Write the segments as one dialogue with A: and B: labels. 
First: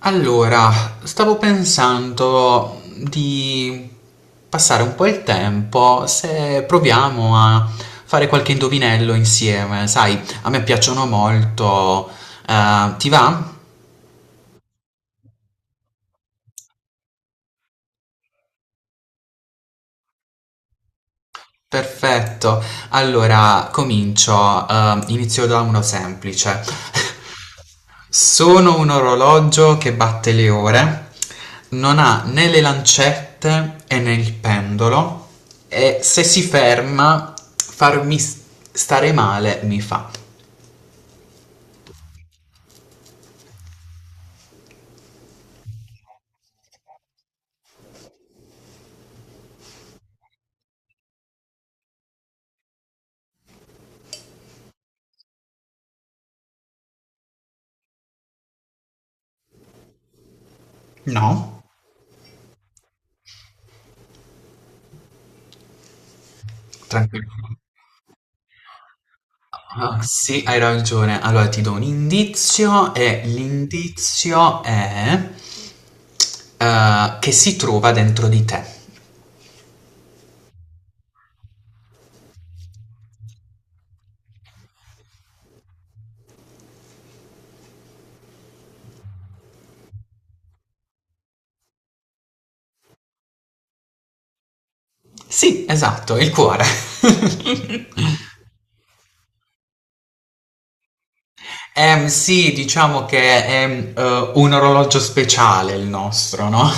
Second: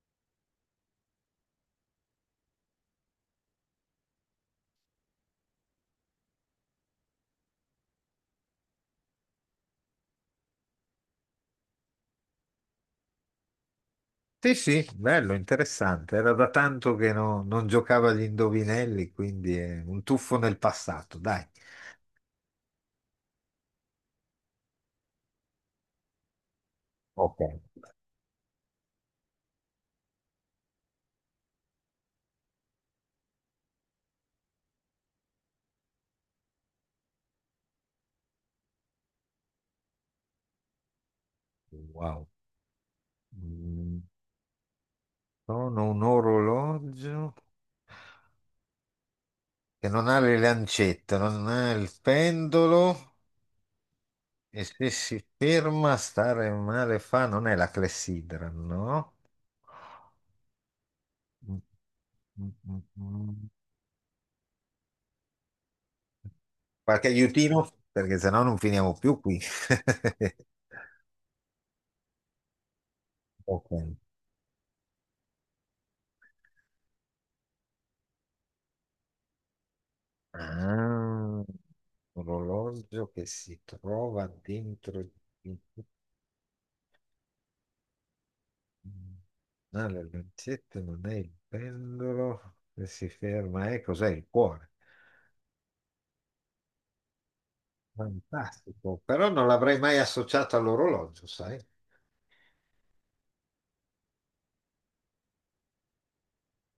A: Allora, stavo pensando di passare un po' il tempo se proviamo a fare qualche indovinello insieme. Sai, a me piacciono molto. Ti va?
B: Sì, sì, bello, interessante. Era da tanto che non giocavo agli indovinelli, quindi è un tuffo nel passato, dai.
A: Perfetto. Allora, comincio. Inizio da uno semplice.
B: Ok.
A: Sono un orologio che batte le ore, non ha né le lancette e né il pendolo e se si ferma stare male mi fa.
B: Wow. Mm, Sono un orologio che non ha le lancette, non ha il pendolo e se si ferma stare male fa, non è la clessidra, no? Mm,
A: No,
B: mm, mm, mm. Qualche
A: tranquillo.
B: aiutino? Perché sennò non finiamo più qui.
A: Ah, sì, hai ragione. Allora ti do un indizio e
B: Ok.
A: l'indizio è che si trova dentro di te.
B: Ah. Orologio che si trova dentro di- ah, le lancette, non è il pendolo che si ferma, cos'è il cuore?
A: Sì, esatto, il cuore.
B: Fantastico, però non l'avrei mai associato all'orologio, sai?
A: Sì, diciamo che è un orologio speciale il nostro, no?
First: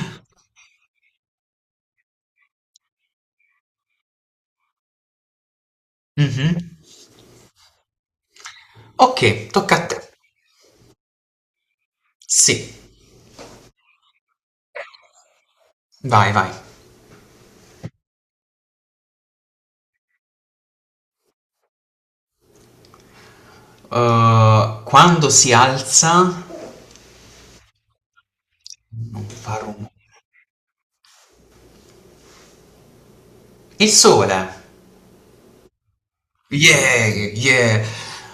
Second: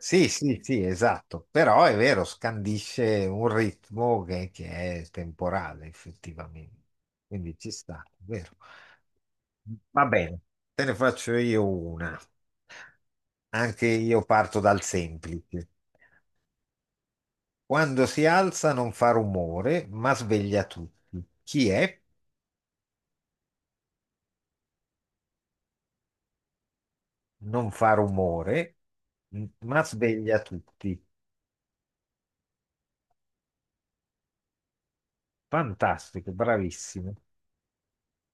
B: Sì, sì, sì, esatto, però è vero, scandisce un ritmo che è temporale
A: Mhm.
B: effettivamente, quindi ci sta, è vero.
A: Ok, tocca a te.
B: Va bene, te ne faccio io una,
A: Sì,
B: anche io parto dal semplice.
A: vai, vai.
B: Quando si alza non fa rumore, ma sveglia tutti. Chi è?
A: Quando si alza,
B: Non fa rumore,
A: non fa
B: ma
A: rumore.
B: sveglia tutti.
A: Il sole.
B: Fantastico,
A: Yeah,
B: bravissimo.
A: yeah.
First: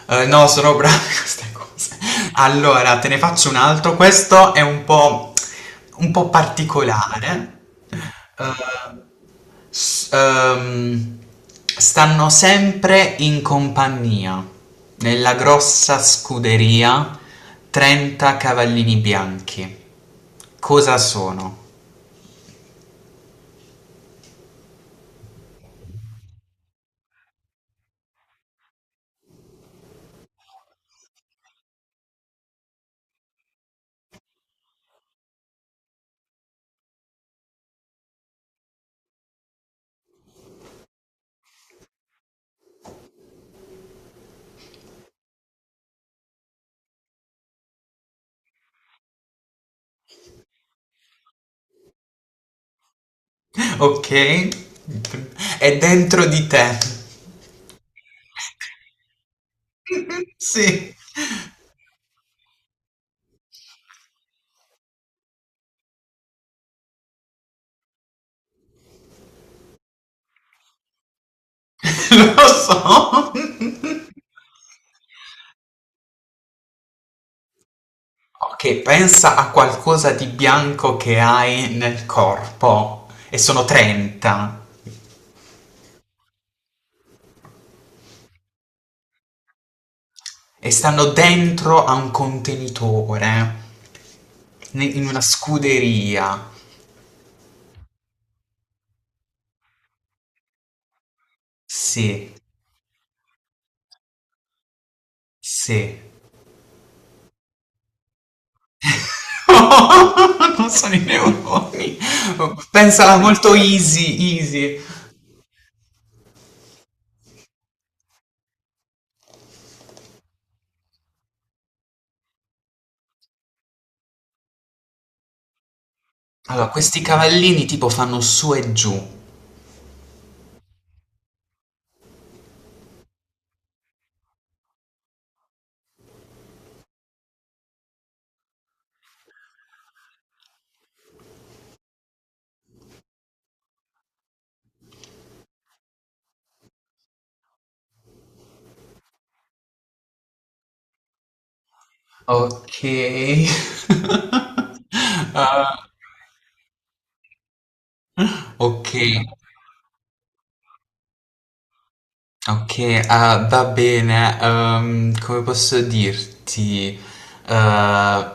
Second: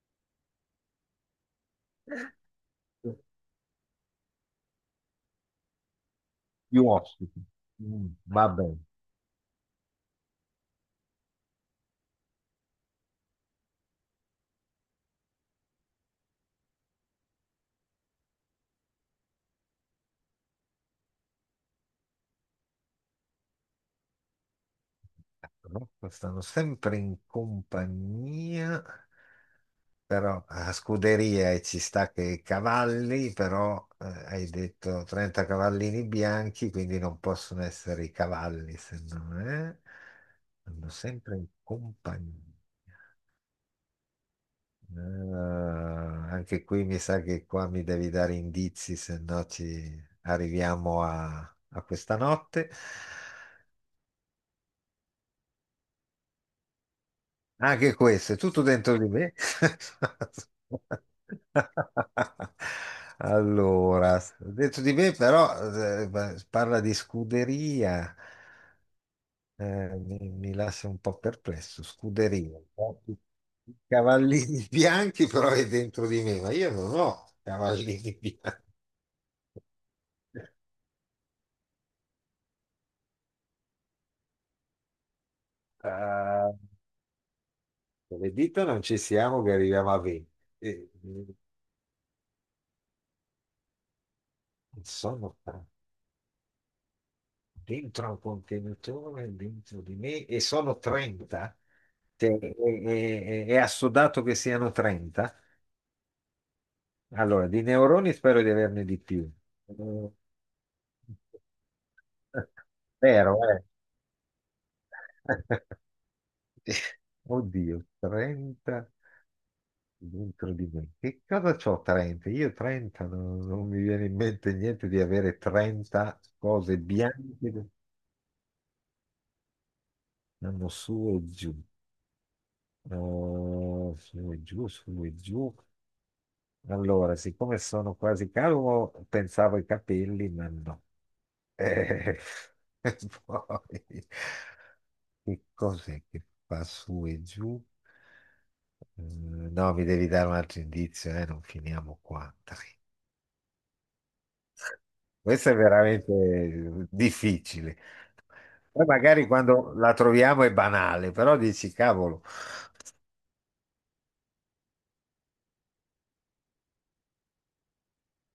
A: No, sono brava in queste cose. Allora, te ne faccio un altro. Questo è un po', Un po'
B: Più ospiti.
A: particolare.
B: Mm, Vabbè.
A: Eh, s- ehm, Stanno sempre in compagnia, nella grossa scuderia, 30 cavallini bianchi. Cosa sono?
B: Comunque stanno sempre in compagnia, però a scuderia e ci sta che i cavalli, però hai detto 30 cavallini bianchi, quindi non possono essere i cavalli, se no eh? Stanno sempre in compagnia. Eh, Anche qui mi sa che qua mi devi dare indizi, se no ci arriviamo a questa notte.
A: Ok? È dentro di te.
B: Anche questo, è tutto dentro di me.
A: Sì,
B: Allora, dentro di me però eh, parla di scuderia. Mi lascia un po' perplesso,
A: lo
B: scuderia. I
A: so.
B: cavallini bianchi però è dentro di me, ma io non ho cavallini bianchi.
A: Ok, pensa a qualcosa di bianco che hai nel corpo e sono 30
B: Eh, con le dita non ci siamo che arriviamo a 20.
A: e
B: Eh,
A: stanno
B: mm,
A: dentro a un contenitore in una
B: Sono tanti.
A: scuderia.
B: Dentro un contenitore, dentro di me, e sono 30,
A: Sì,
B: cioè, è assodato che siano 30.
A: sì.
B: Allora, di neuroni spero di averne di più. Eh,
A: Non sono i neuroni. Pensala
B: Vero,
A: molto
B: eh.
A: easy, easy.
B: Oddio, 30 dentro di me. Che cosa c'ho 30? Io 30, non mi viene in mente niente di avere 30
A: Allora,
B: cose
A: questi cavallini
B: bianche.
A: tipo fanno su e giù.
B: Andiamo su e giù. Su e giù, su e giù. Allora, siccome sono quasi calvo, pensavo ai capelli, ma no. Eh, e poi, che cos'è che fa su e giù? Mm, no, mi devi dare un altro indizio, non finiamo qua, dai.
A: Ok.
B: Questo è
A: Ah,
B: veramente difficile. Poi
A: ok.
B: magari quando la troviamo è banale, però dici, cavolo,
A: Okay, ah, va bene, come posso dirti? Eh,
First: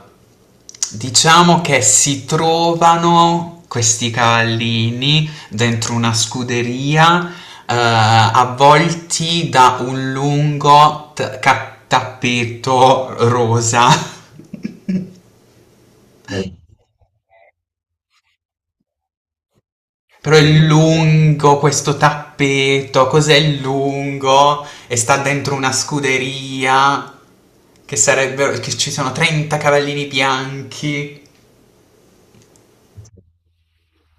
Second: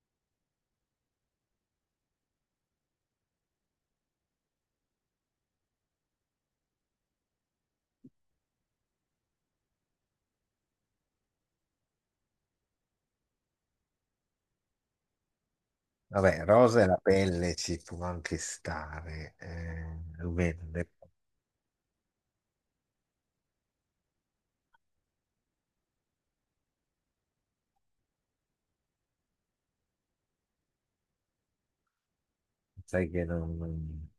A: diciamo che si trovano questi cavallini dentro una scuderia, avvolti da un lungo tappeto rosa.
B: vabbè, rosa e la pelle ci può anche stare, eh.
A: Però è lungo questo tappeto, cos'è lungo? E sta dentro una scuderia, che sarebbero, che ci sono 30 cavallini bianchi.
B: Sai che non, non-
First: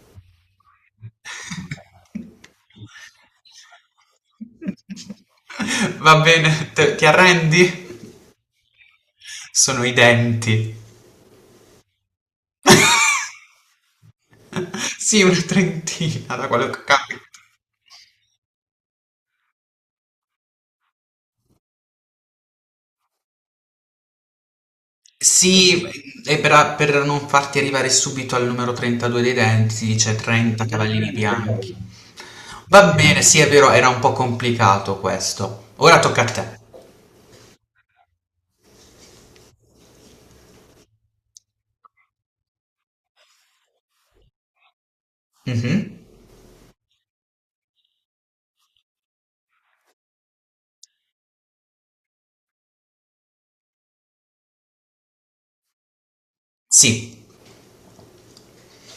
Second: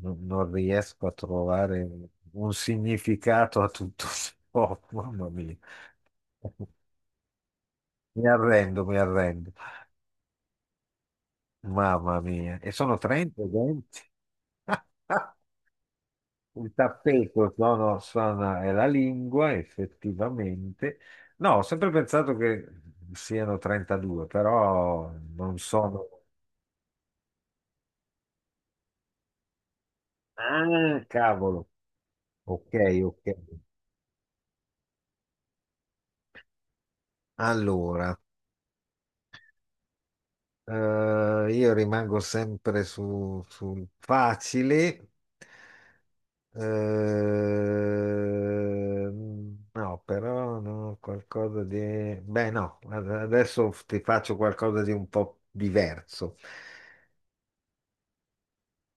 B: non- non riesco a trovare un significato a tutto ciò, mamma mia.
A: Va bene, ti arrendi?
B: Mi arrendo, mi arrendo.
A: Sono i denti.
B: Mamma mia. E sono 30 denti.
A: Sì, una trentina da quello
B: Il
A: che ho capito.
B: tappeto, no, no, è la lingua, effettivamente. No, ho sempre pensato che siano 32, però non
A: Sì,
B: sono.
A: e per non farti arrivare subito al numero 32 dei denti, dice 30
B: Ah,
A: cavallini
B: cavolo.
A: bianchi.
B: Ok,
A: Va bene,
B: ok.
A: sì, è vero, era un po' complicato questo. Ora tocca a te.
B: Allora. Eh, io rimango sempre sul facile.
A: Mhm.
B: No, però no, qualcosa di. Beh, no, adesso ti faccio qualcosa di un po' diverso.
A: Sì.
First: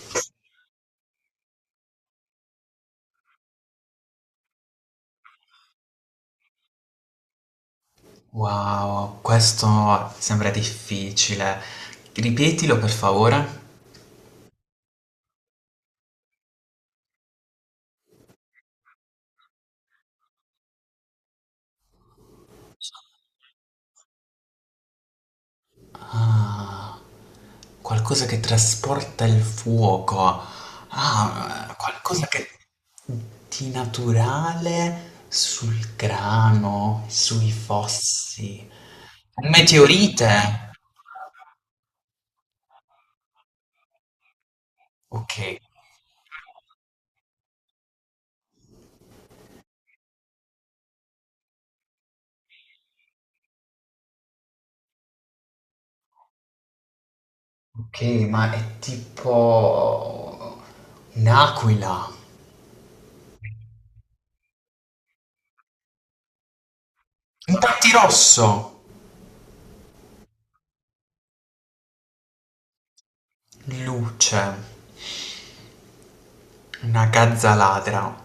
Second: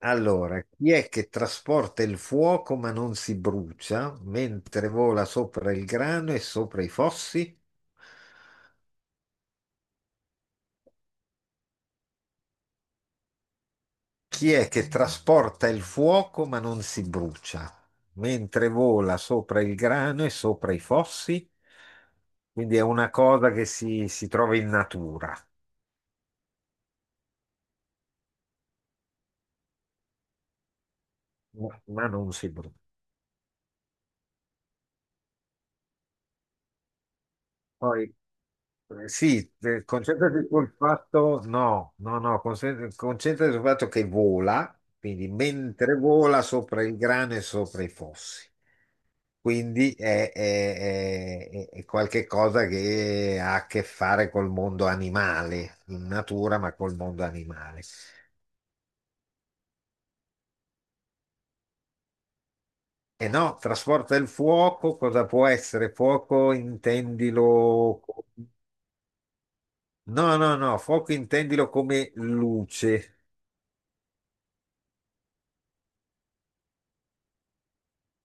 B: Allora, chi è che trasporta il fuoco ma non si brucia, mentre vola sopra il grano e sopra i fossi?
A: Wow, questo sembra difficile. Ripetilo per favore.
B: Chi è che trasporta il fuoco ma non si brucia, mentre vola sopra il grano e sopra i fossi? Quindi è una cosa che si trova in natura,
A: Ah, qualcosa che trasporta il fuoco.
B: ma
A: Ah,
B: ma
A: qualcosa
B: non
A: che
B: si brucia.
A: di naturale sul grano, sui
B: Poi,
A: fossi. Un
B: sì, concentrati
A: meteorite.
B: sul fatto, no, no, no, concentrati sul fatto che vola, quindi
A: Ok.
B: mentre vola sopra il grano e sopra i fossi. Quindi è qualche cosa che ha a che fare col mondo animale, in natura, ma col mondo animale.
A: Ok, ma è tipo un'aquila,
B: E no, trasporta il fuoco, cosa può essere? Fuoco
A: un
B: intendilo.
A: rosso
B: No, no, no, fuoco intendilo come luce.
A: luce, una gazza ladra.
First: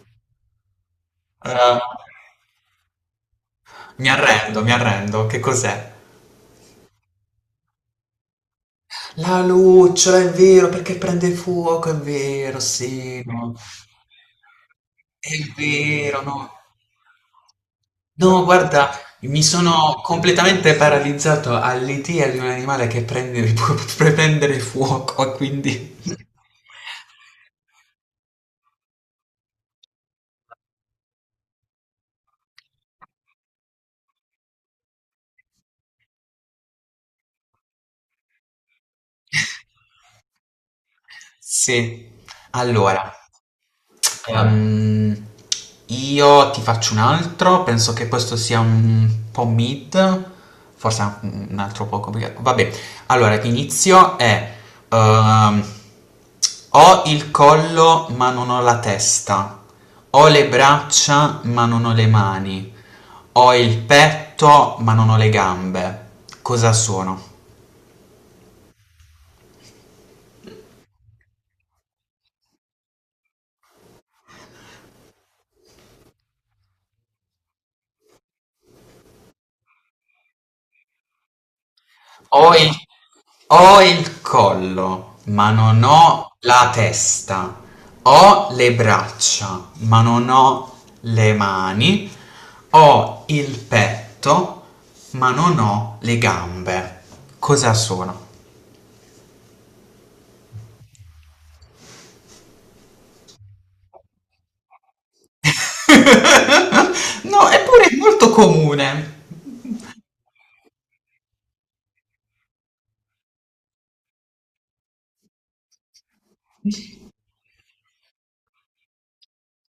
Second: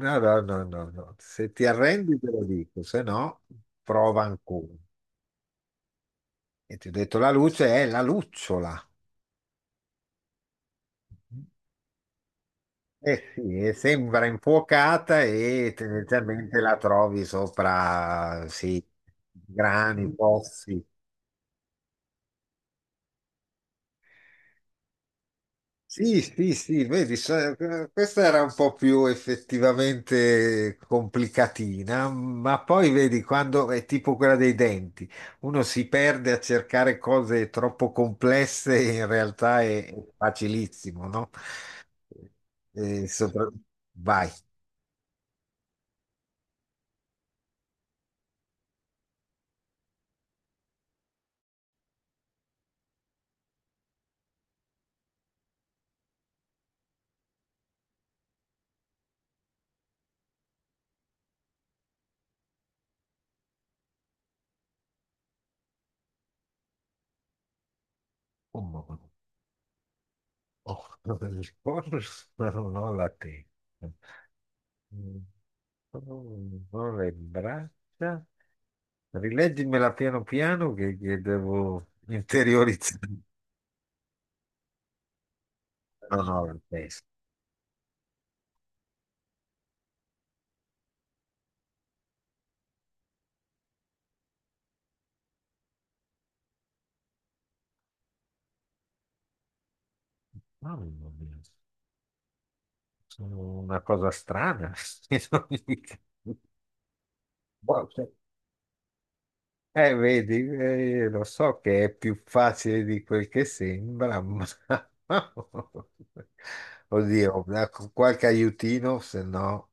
B: No, no, no, no, no. Se ti
A: Eh,
B: arrendi te lo dico, se no prova
A: mi
B: ancora.
A: arrendo, che cos'è?
B: E ti ho detto la luce è la lucciola.
A: La lucciola, è vero, perché prende fuoco, è vero, sì,
B: Eh
A: no,
B: sì, e sembra infuocata
A: è
B: e
A: vero, no.
B: tendenzialmente la trovi
A: No,
B: sopra, sì,
A: guarda, mi sono
B: grani,
A: completamente
B: pozzi.
A: paralizzato all'idea di un animale che prende, può prendere fuoco, quindi...
B: Sì, sì, sì, vedi, questa era un po' più effettivamente complicatina, ma poi vedi quando è tipo quella dei denti, uno si perde a cercare cose troppo complesse, in realtà è facilissimo, no?
A: Sì,
B: E
A: allora...
B: sopra- Vai.
A: Ehm, io ti faccio un altro, penso che questo sia un po' mid, forse anche un altro po' complicato. Vabbè, allora l'inizio è ehm, ho il collo ma non ho la testa, ho le braccia ma non ho le mani, ho il petto ma non ho le gambe. Cosa sono?
B: Un momento. Oh, il corpo, però non la testa. Mm. Oh, non le braccia. Rileggimela piano piano che devo
A: Ho il
B: interiorizzare.
A: Ho il collo, ma non
B: No,
A: ho
B: no, la
A: la
B: testa.
A: testa. Ho le braccia, ma non ho le mani. Ho il petto, ma non ho le gambe. Cosa sono?
B: Mamma mia, sono una cosa strana.
A: No, eppure
B: Wow,
A: è
B: sì.
A: molto comune.
B: Vedi, lo so che è più facile di quel che sembra, ma oddio, ecco, qualche aiutino, se no.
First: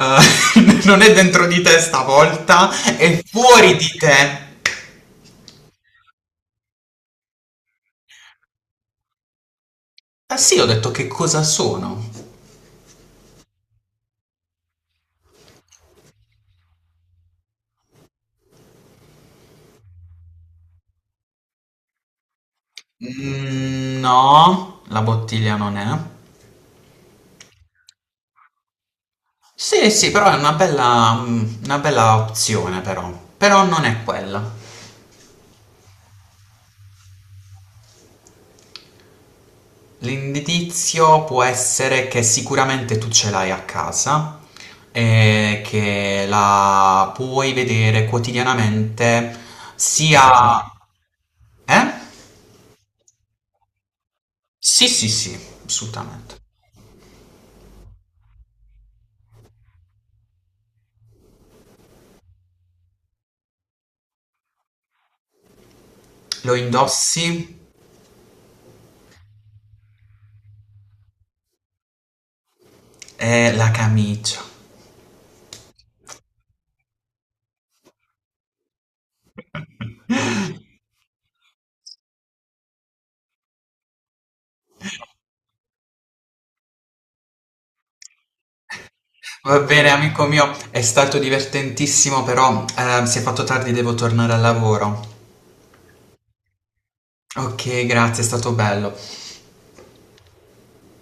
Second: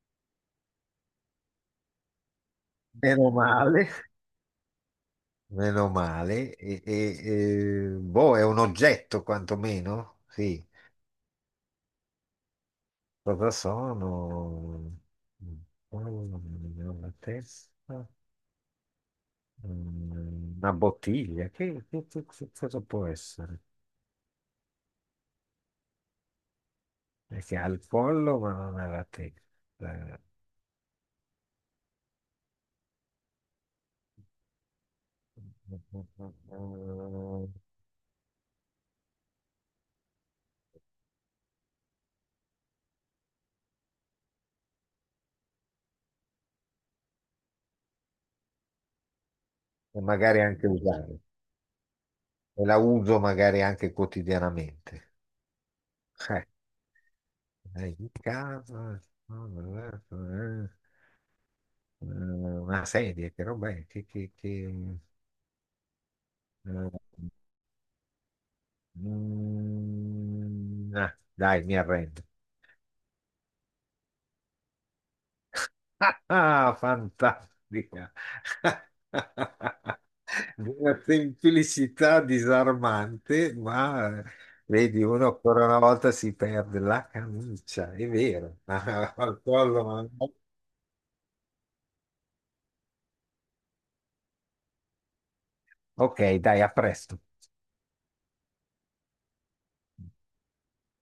A: Eh, non è dentro di te stavolta, è
B: Meno
A: fuori
B: male,
A: di te.
B: meno male, boh, è un oggetto quantomeno,
A: Eh sì, ho
B: sì.
A: detto che cosa sono.
B: Cosa sono? Una testa? Una bottiglia? Che cosa può essere?
A: Mm, no, la bottiglia non è.
B: Perché ha il collo ma non ha la testa.
A: Sì, sì,
B: Eh,
A: però è una bella, mm, una bella opzione però. Però non è quella. L'indizio può essere che sicuramente tu ce l'hai a casa e che la puoi vedere quotidianamente
B: E
A: sia...
B: magari anche
A: Indossarla?
B: usare.
A: Eh?
B: E la uso magari anche
A: Sì, sì,
B: quotidianamente.
A: sì, assolutamente.
B: Eh, in casa, no, eh, eh, una sedia, che roba è?
A: Lo
B: Eh,
A: indossi,
B: dai, mi arrendo.
A: è la camicia.
B: Ah, fantastica! Una semplicità disarmante, ma vedi, uno ancora una volta si perde la camicia, è vero. Al
A: Va
B: collo,
A: bene, amico
B: no.
A: mio, è stato divertentissimo, però si è fatto tardi, devo tornare al lavoro.
B: Ok, dai, a presto.
A: Ok, grazie, è stato bello.